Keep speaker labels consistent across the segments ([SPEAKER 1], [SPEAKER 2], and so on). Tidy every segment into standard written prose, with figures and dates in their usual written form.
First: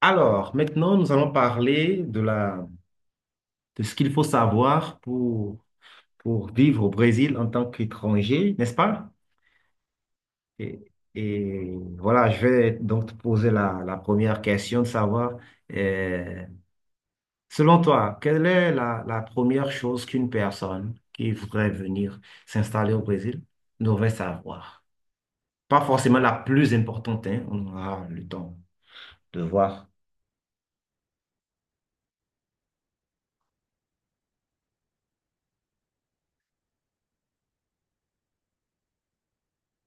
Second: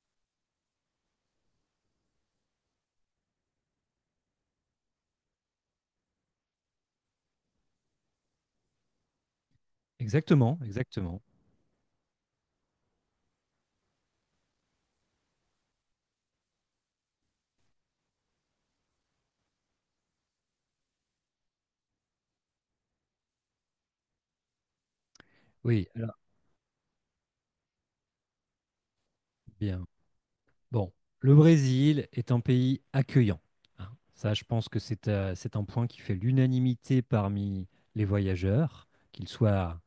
[SPEAKER 1] Alors, maintenant, nous allons parler de ce qu'il faut savoir pour vivre au Brésil en tant qu'étranger, n'est-ce pas?
[SPEAKER 2] Exactement,
[SPEAKER 1] Et,
[SPEAKER 2] exactement.
[SPEAKER 1] et voilà, je vais donc te poser la première question de savoir, euh, selon toi, quelle est la première chose qu'une personne qui voudrait venir s'installer au Brésil devrait savoir? Pas
[SPEAKER 2] Oui, alors
[SPEAKER 1] forcément la plus importante, hein, on aura le temps de
[SPEAKER 2] bien.
[SPEAKER 1] voir.
[SPEAKER 2] Bon, le Brésil est un pays accueillant, hein. Ça, je pense que c'est un point qui fait l'unanimité parmi les voyageurs, qu'ils soient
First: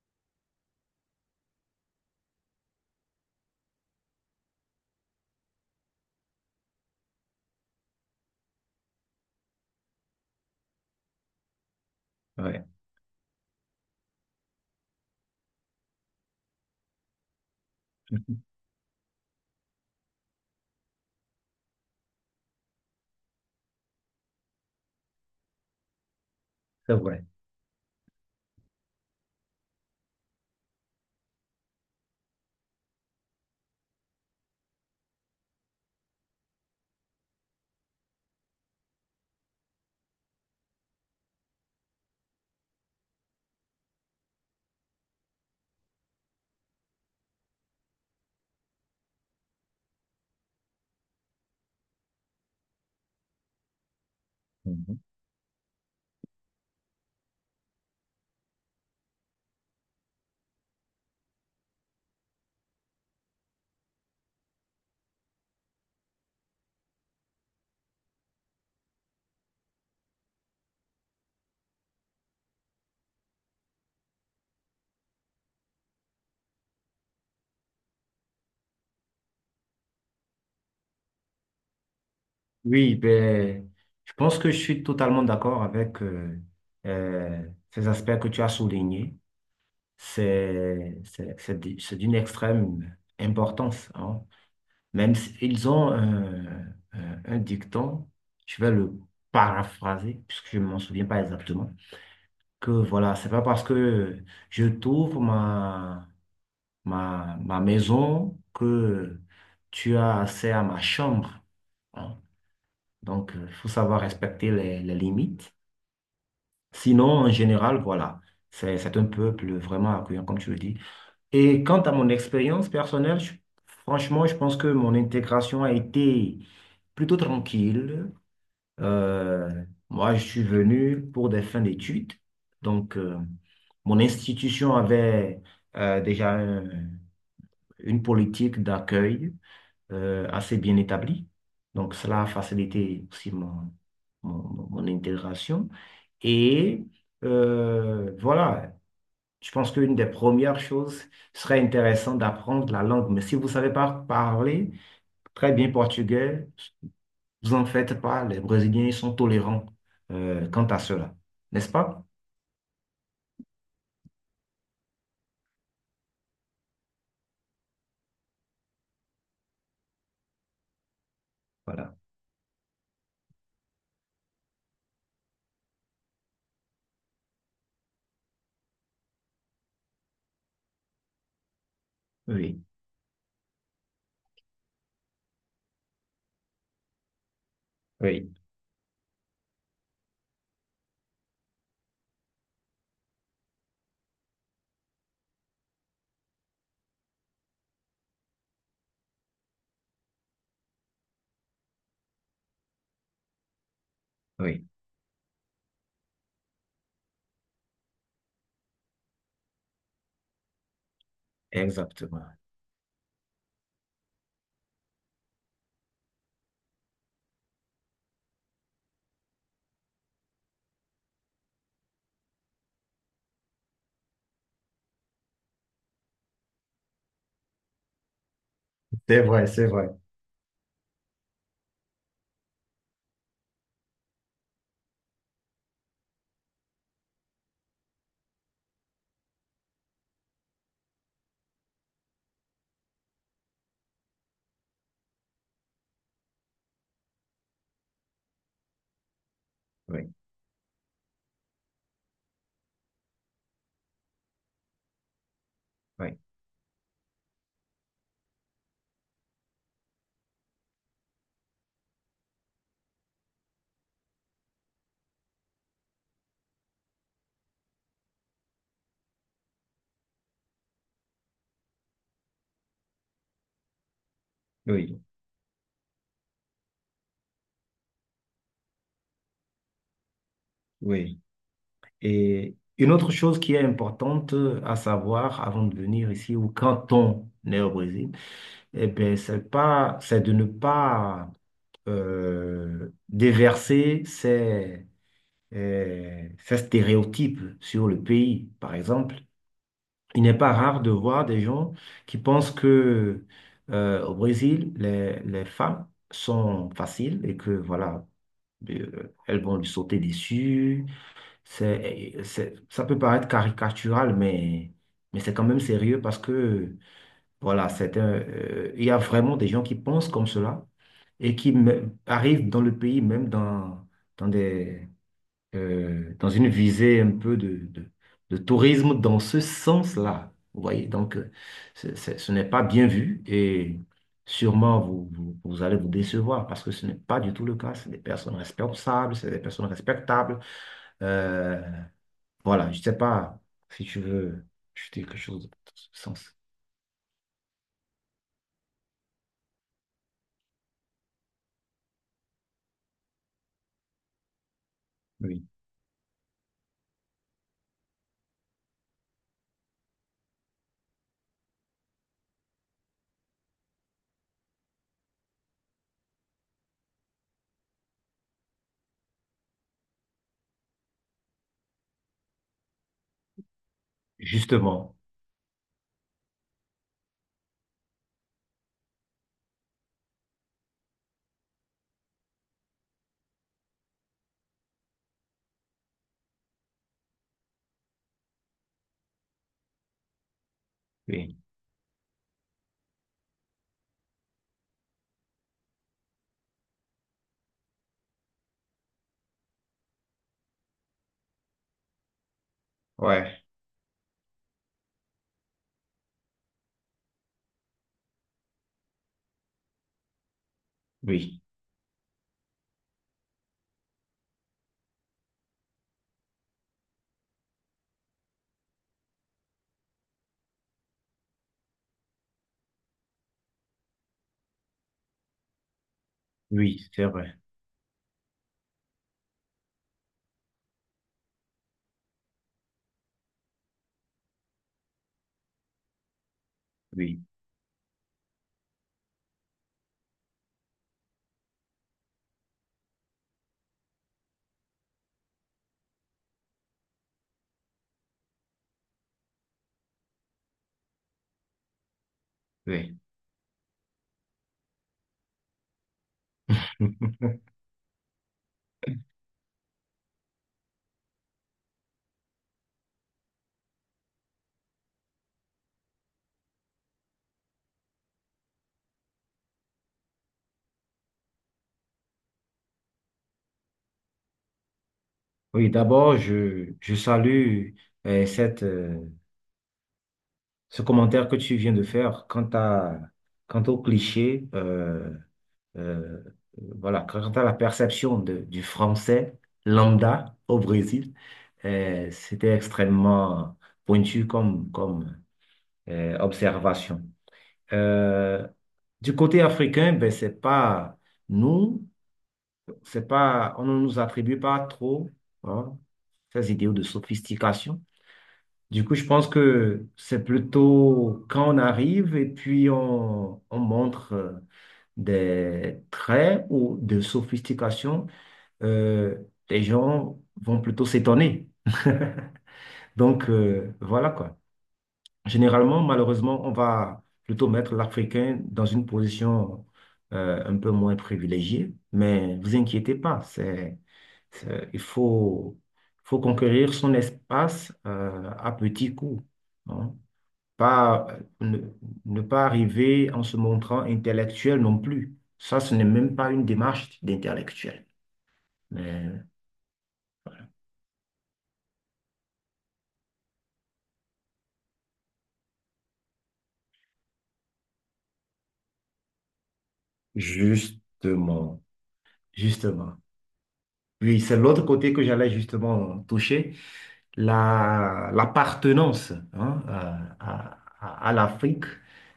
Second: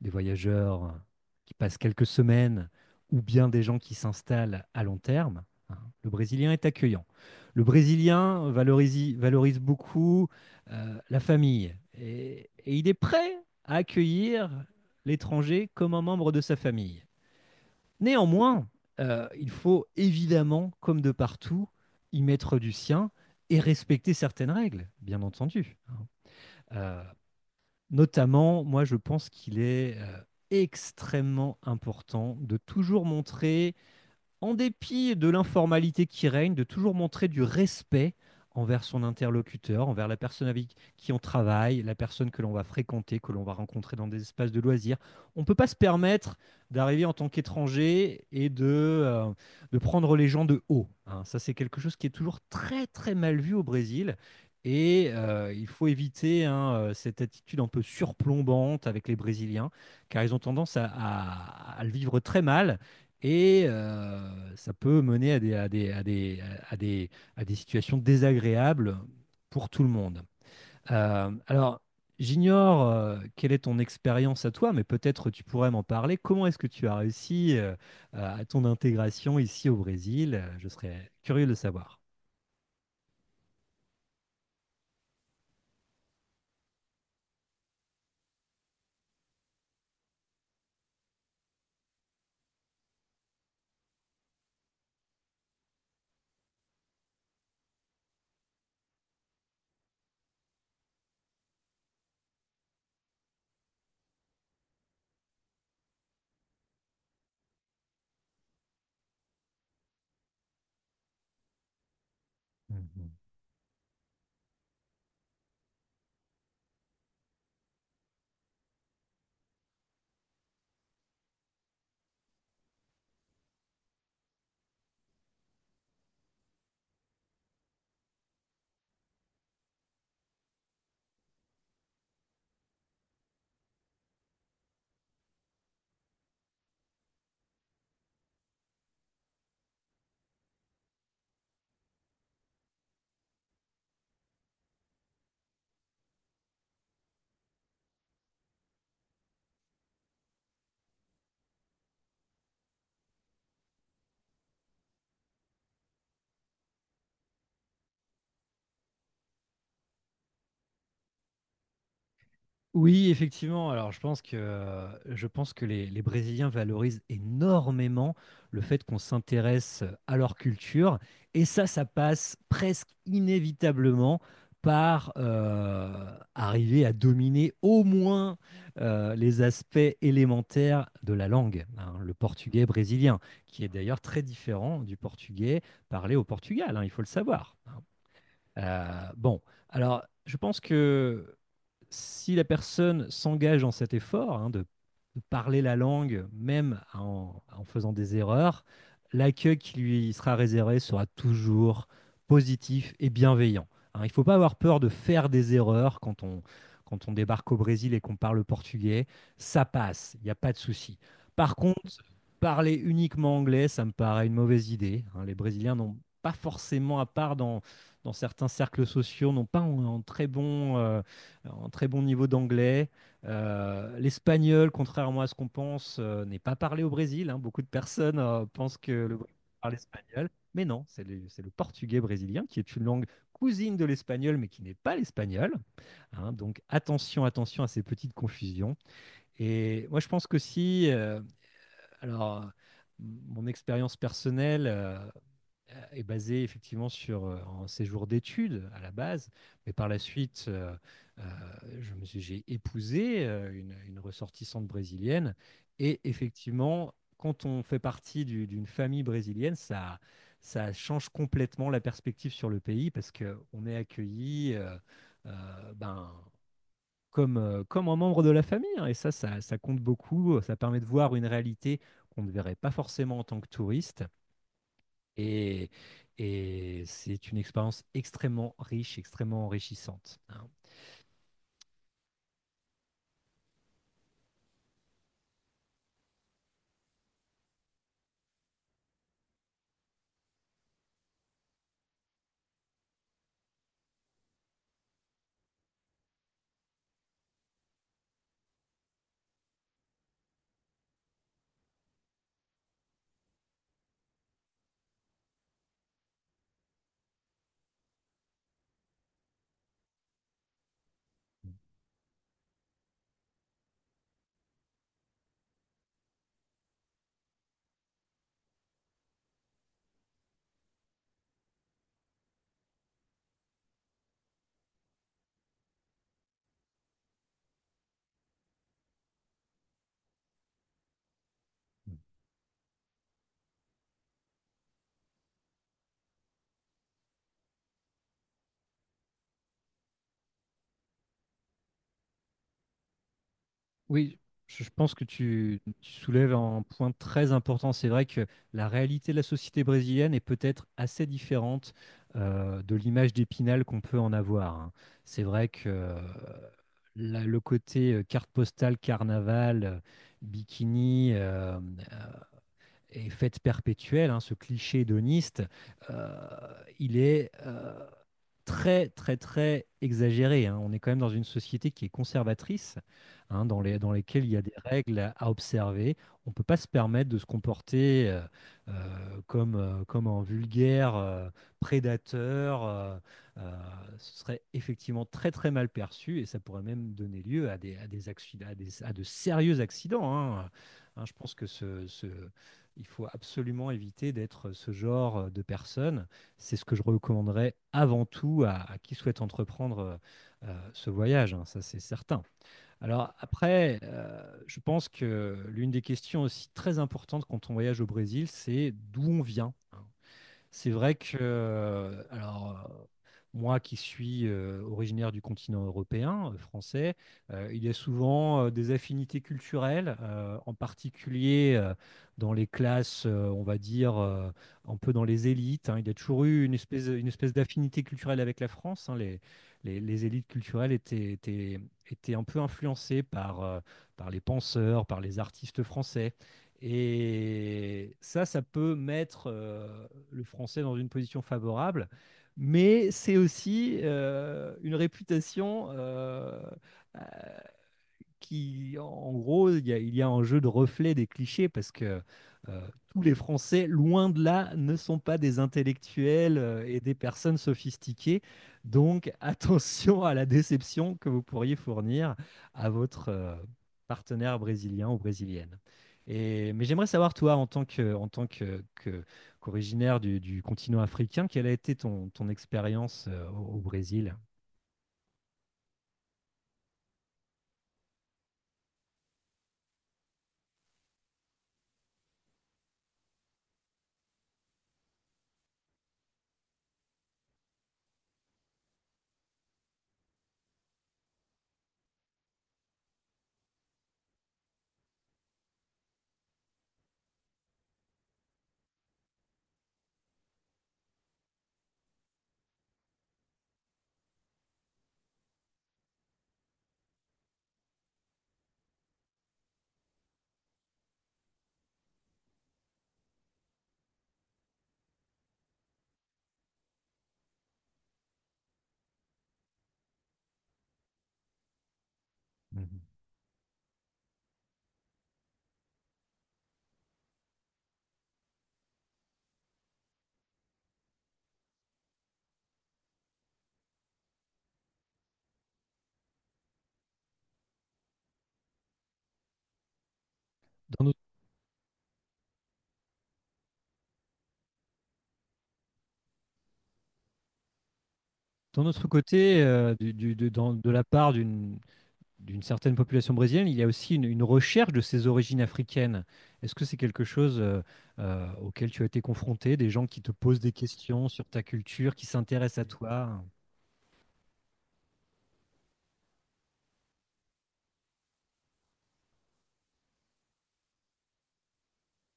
[SPEAKER 2] des voyageurs qui passent quelques semaines ou bien des gens qui s'installent à long terme, hein. Le Brésilien est accueillant. Le Brésilien valorise beaucoup la famille, et
[SPEAKER 1] Ouais,
[SPEAKER 2] il est prêt à accueillir l'étranger comme un membre de sa famille. Néanmoins, il faut évidemment, comme de partout, y mettre du sien et respecter certaines règles, bien entendu.
[SPEAKER 1] c'est
[SPEAKER 2] Euh,
[SPEAKER 1] vrai.
[SPEAKER 2] notamment, moi, je pense qu'il est extrêmement important de toujours montrer, en dépit de l'informalité qui règne, de toujours montrer du respect envers son interlocuteur, envers la personne avec qui on travaille, la personne que l'on va fréquenter, que l'on va rencontrer dans des espaces de loisirs. On ne peut pas se permettre d'arriver en tant qu'étranger et de prendre les gens de haut, hein. Ça, c'est quelque chose qui est toujours très, très mal vu au Brésil. Et il faut éviter, hein, cette attitude un peu surplombante avec les Brésiliens, car ils ont tendance à le vivre très mal, et ça peut mener à des, à des situations désagréables pour tout le monde. Alors, j'ignore quelle est ton expérience à toi, mais peut-être tu pourrais m'en parler. Comment est-ce que tu as réussi à ton intégration ici au Brésil? Je serais curieux de le savoir.
[SPEAKER 1] Oui, ben, je pense que je suis totalement d'accord avec euh, ces aspects que tu as soulignés. C'est d'une extrême importance. Hein. Même s'ils ont un dicton, je vais le paraphraser, puisque je ne m'en souviens pas exactement, que voilà, c'est pas parce que je t'ouvre ma maison que tu as accès à ma chambre. Hein.
[SPEAKER 2] Mhm.
[SPEAKER 1] Donc, il faut savoir respecter les limites. Sinon, en général, voilà, c'est un peuple vraiment accueillant, comme tu le dis. Et quant à mon expérience personnelle, franchement, je pense que mon intégration a été plutôt tranquille. Moi, je suis venu pour des fins d'études. Donc, mon institution avait euh, déjà un- une politique d'accueil assez bien établi. Donc, cela a facilité aussi mon intégration. Et voilà, je pense qu'une des premières choses serait intéressant d'apprendre la langue. Mais si vous ne savez pas parler très bien portugais, vous en faites pas. Les Brésiliens sont tolérants quant à cela, n'est-ce pas?
[SPEAKER 2] Oui, effectivement. Alors, je pense que les Brésiliens valorisent énormément le fait qu'on s'intéresse à leur culture. Et ça
[SPEAKER 1] Voilà.
[SPEAKER 2] passe presque inévitablement par arriver à dominer au moins les aspects élémentaires de la langue, hein, le
[SPEAKER 1] Oui,
[SPEAKER 2] portugais brésilien, qui est d'ailleurs très différent du portugais parlé au Portugal, hein, il faut le savoir, hein.
[SPEAKER 1] oui,
[SPEAKER 2] Bon, alors, je pense que si la personne s'engage dans cet effort, hein, de parler la langue, même en faisant des erreurs, l'accueil qui lui sera réservé sera toujours positif et bienveillant, hein. Il ne faut pas avoir
[SPEAKER 1] oui,
[SPEAKER 2] peur de faire des erreurs quand on débarque au Brésil et qu'on parle portugais. Ça passe, il n'y a pas de souci. Par contre,
[SPEAKER 1] exactement.
[SPEAKER 2] parler uniquement anglais, ça me paraît une mauvaise idée, hein. Les Brésiliens n'ont pas forcément, à part dans certains cercles sociaux, n'ont pas un très bon, en très bon niveau d'anglais. L'espagnol, contrairement à ce qu'on pense, n'est pas parlé au Brésil, hein. Beaucoup de personnes pensent que le
[SPEAKER 1] C'est
[SPEAKER 2] Brésil
[SPEAKER 1] vrai, c'est
[SPEAKER 2] parle
[SPEAKER 1] vrai.
[SPEAKER 2] espagnol, mais non, c'est c'est le portugais brésilien, qui est une langue cousine de l'espagnol, mais qui n'est pas l'espagnol, hein. Donc attention, attention à ces petites confusions. Et moi, je pense que si, alors, mon expérience personnelle, est basé effectivement sur un séjour d'études à la base, mais par la
[SPEAKER 1] Oui,
[SPEAKER 2] suite, euh, j'ai épousé une ressortissante brésilienne. Et
[SPEAKER 1] oui,
[SPEAKER 2] effectivement, quand on fait partie d'une famille brésilienne, ça change complètement la perspective sur le pays, parce qu'on est accueilli ben, comme, comme un membre de la famille, hein. Et ça compte beaucoup. Ça permet de voir une réalité qu'on ne verrait pas forcément en tant que touriste.
[SPEAKER 1] oui,
[SPEAKER 2] Et, et c'est une expérience extrêmement riche, extrêmement enrichissante, hein.
[SPEAKER 1] oui. Et une autre chose qui est importante à savoir avant de venir ici ou quand on est au Brésil, eh ben, c'est de ne pas déverser ces stéréotypes sur le pays. Par exemple, il n'est pas rare de voir des gens qui pensent que au Brésil, les femmes sont faciles et que voilà, elles vont lui sauter dessus ça peut paraître caricatural, mais c'est quand même sérieux parce que, voilà, il y a vraiment des gens qui pensent comme cela et arrivent dans le pays, même dans des, dans une visée un peu de tourisme dans ce sens-là. Vous voyez, donc, ce n'est pas bien vu et sûrement vous allez vous décevoir parce que ce n'est pas du tout le cas. C'est des personnes responsables, c'est des personnes respectables. Euh, voilà, je sais pas si tu
[SPEAKER 2] Oui,
[SPEAKER 1] veux
[SPEAKER 2] je pense
[SPEAKER 1] ajouter
[SPEAKER 2] que
[SPEAKER 1] quelque chose dans ce
[SPEAKER 2] tu soulèves
[SPEAKER 1] sens.
[SPEAKER 2] un point très important. C'est vrai que la réalité de la société brésilienne est peut-être assez différente, de l'image d'Épinal qu'on peut en avoir, hein. C'est
[SPEAKER 1] Oui,
[SPEAKER 2] vrai que le côté carte postale, carnaval, bikini, et fête perpétuelle, hein, ce cliché hédoniste, euh, il est, très, très, très exagéré, hein. On est quand même dans une société qui est conservatrice, hein, dans dans lesquelles il y a des
[SPEAKER 1] justement.
[SPEAKER 2] règles à observer. On ne peut pas se permettre de se comporter comme, comme un vulgaire prédateur. Euh, Ce serait effectivement très, très mal perçu, et ça pourrait même donner lieu à des accidents, à de sérieux accidents, hein. Hein, je pense
[SPEAKER 1] Oui,
[SPEAKER 2] que il faut absolument éviter d'être ce genre de personne. C'est ce que je recommanderais avant tout à qui souhaite entreprendre ce voyage, hein, ça c'est certain. Alors
[SPEAKER 1] ouais,
[SPEAKER 2] après, je pense que l'une des questions aussi très importantes quand on voyage au Brésil, c'est d'où on vient. C'est vrai que,
[SPEAKER 1] oui,
[SPEAKER 2] alors, moi qui suis originaire du continent européen, français, il y a souvent des affinités culturelles, en particulier dans les classes, on va dire, un peu dans les élites, hein. Il y a toujours eu
[SPEAKER 1] oui, c'est
[SPEAKER 2] une espèce
[SPEAKER 1] vrai.
[SPEAKER 2] d'affinité culturelle avec la France, hein. Les élites culturelles étaient, étaient, étaient un peu influencées par, par les penseurs, par les artistes français.
[SPEAKER 1] Oui,
[SPEAKER 2] Et ça peut mettre le français dans une position favorable, mais c'est aussi une réputation qui, en gros, il y a un jeu de reflet des clichés, parce que euh,
[SPEAKER 1] oui.
[SPEAKER 2] tous les Français, loin de là, ne sont pas des intellectuels, et des personnes sophistiquées. Donc, attention à la déception que vous pourriez fournir à votre partenaire brésilien ou brésilienne. Et, mais j'aimerais savoir, toi, en tant que, qu'originaire du continent africain, quelle a été ton, ton expérience au Brésil?
[SPEAKER 1] Oui, d'abord, je salue euh, cette, euh, ce commentaire que tu viens de faire quant au cliché, euh, voilà, quant à la perception du français lambda au Brésil. C'était extrêmement pointu comme observation. Euh, du côté africain, ben, c'est pas nous, c'est pas, on ne nous attribue pas trop hein, ces idéaux de sophistication. Du coup, je pense que c'est plutôt quand on arrive et puis on montre des traits ou de sophistication, euh, les gens vont plutôt s'étonner.
[SPEAKER 2] Mhm.
[SPEAKER 1] Donc, voilà quoi. Généralement, malheureusement, on va plutôt mettre l'Africain dans une position un peu moins privilégiée, mais vous inquiétez pas, il faut, faut conquérir son espace à petits coups, hein. Pas, ne, ne pas arriver en se montrant intellectuel non plus. Ça, ce n'est même pas une démarche d'intellectuel.
[SPEAKER 2] D'un autre
[SPEAKER 1] Mais
[SPEAKER 2] côté, de la part d'une certaine population brésilienne, il y a aussi une recherche de ses origines africaines. Est-ce que c'est quelque chose auquel tu as été confronté, des gens qui te posent des questions sur ta
[SPEAKER 1] justement,
[SPEAKER 2] culture, qui s'intéressent à
[SPEAKER 1] justement.
[SPEAKER 2] toi?
[SPEAKER 1] Oui, c'est l'autre côté que j'allais justement toucher. La l'appartenance, hein, à l'Afrique,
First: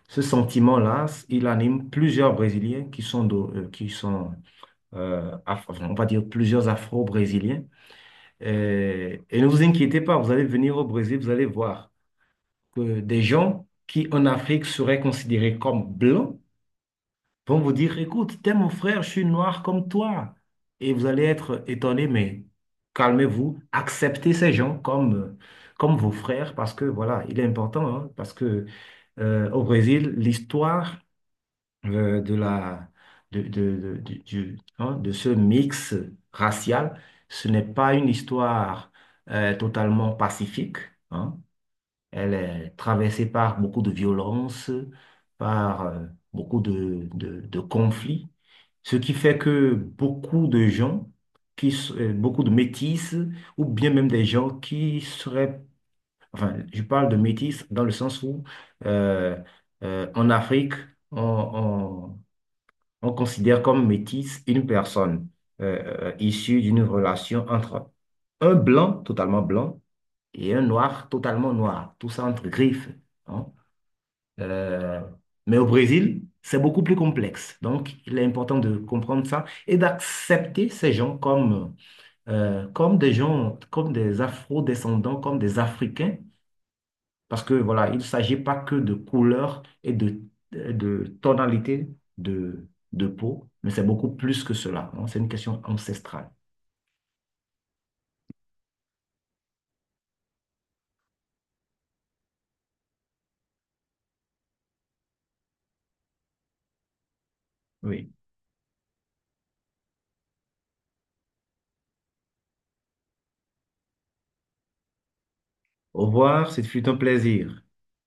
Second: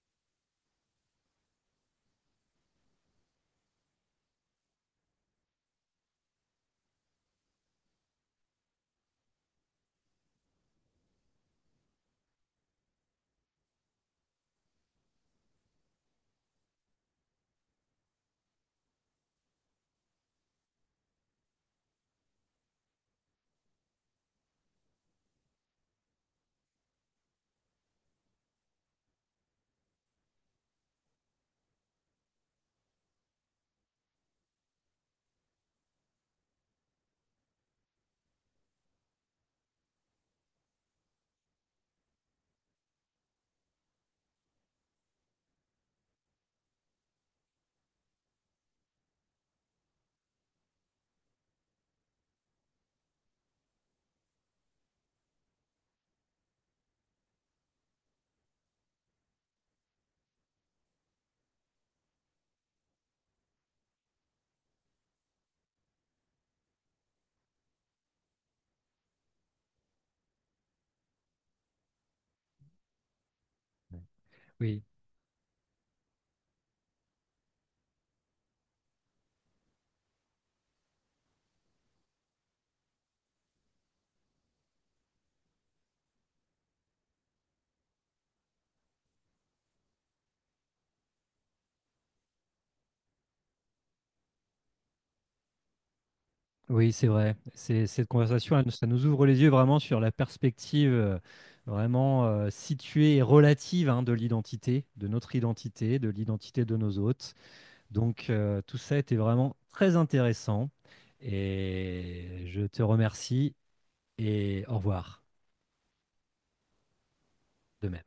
[SPEAKER 1] ce sentiment-là, il anime plusieurs Brésiliens qui sont enfin, on va dire plusieurs Afro-Brésiliens. Et et ne vous inquiétez pas, vous allez venir au Brésil, vous allez voir que des gens qui en Afrique seraient considérés comme blancs, vont vous dire, écoute, t'es mon frère, je suis noir comme toi. Et vous allez être étonné, mais calmez-vous, acceptez ces gens comme vos frères, parce que voilà, il est important, hein, parce que au Brésil, l'histoire de la de, de, de, du- hein, de ce mix racial, ce n'est pas une histoire totalement pacifique. Hein. Elle est traversée par beaucoup de violences, par beaucoup de conflits, ce qui fait que beaucoup de gens, beaucoup de métis, ou bien même des gens qui seraient, enfin, je parle de métis dans le sens où euh, en Afrique, on, on- on considère comme métis une personne issue d'une relation entre un blanc totalement blanc et un noir totalement noir, tout ça entre griffes. Hein.
[SPEAKER 2] Oui,
[SPEAKER 1] Euh, mais au Brésil, c'est beaucoup plus complexe. Donc, il est important de comprendre ça et d'accepter ces gens comme des gens, comme des Afro-descendants, comme des Africains, parce que voilà, il ne s'agit pas que de couleur et de tonalité de peau, mais c'est beaucoup plus que cela. Hein. C'est une question ancestrale.
[SPEAKER 2] oui, c'est vrai. C'est, cette conversation, ça nous ouvre les yeux vraiment sur la perspective, vraiment située et relative, hein, de l'identité, de notre identité, de l'identité de nos hôtes.
[SPEAKER 1] Oui.
[SPEAKER 2] Donc, tout ça était vraiment très intéressant, et je te remercie et au revoir
[SPEAKER 1] Au revoir, ce fut un plaisir.
[SPEAKER 2] de même.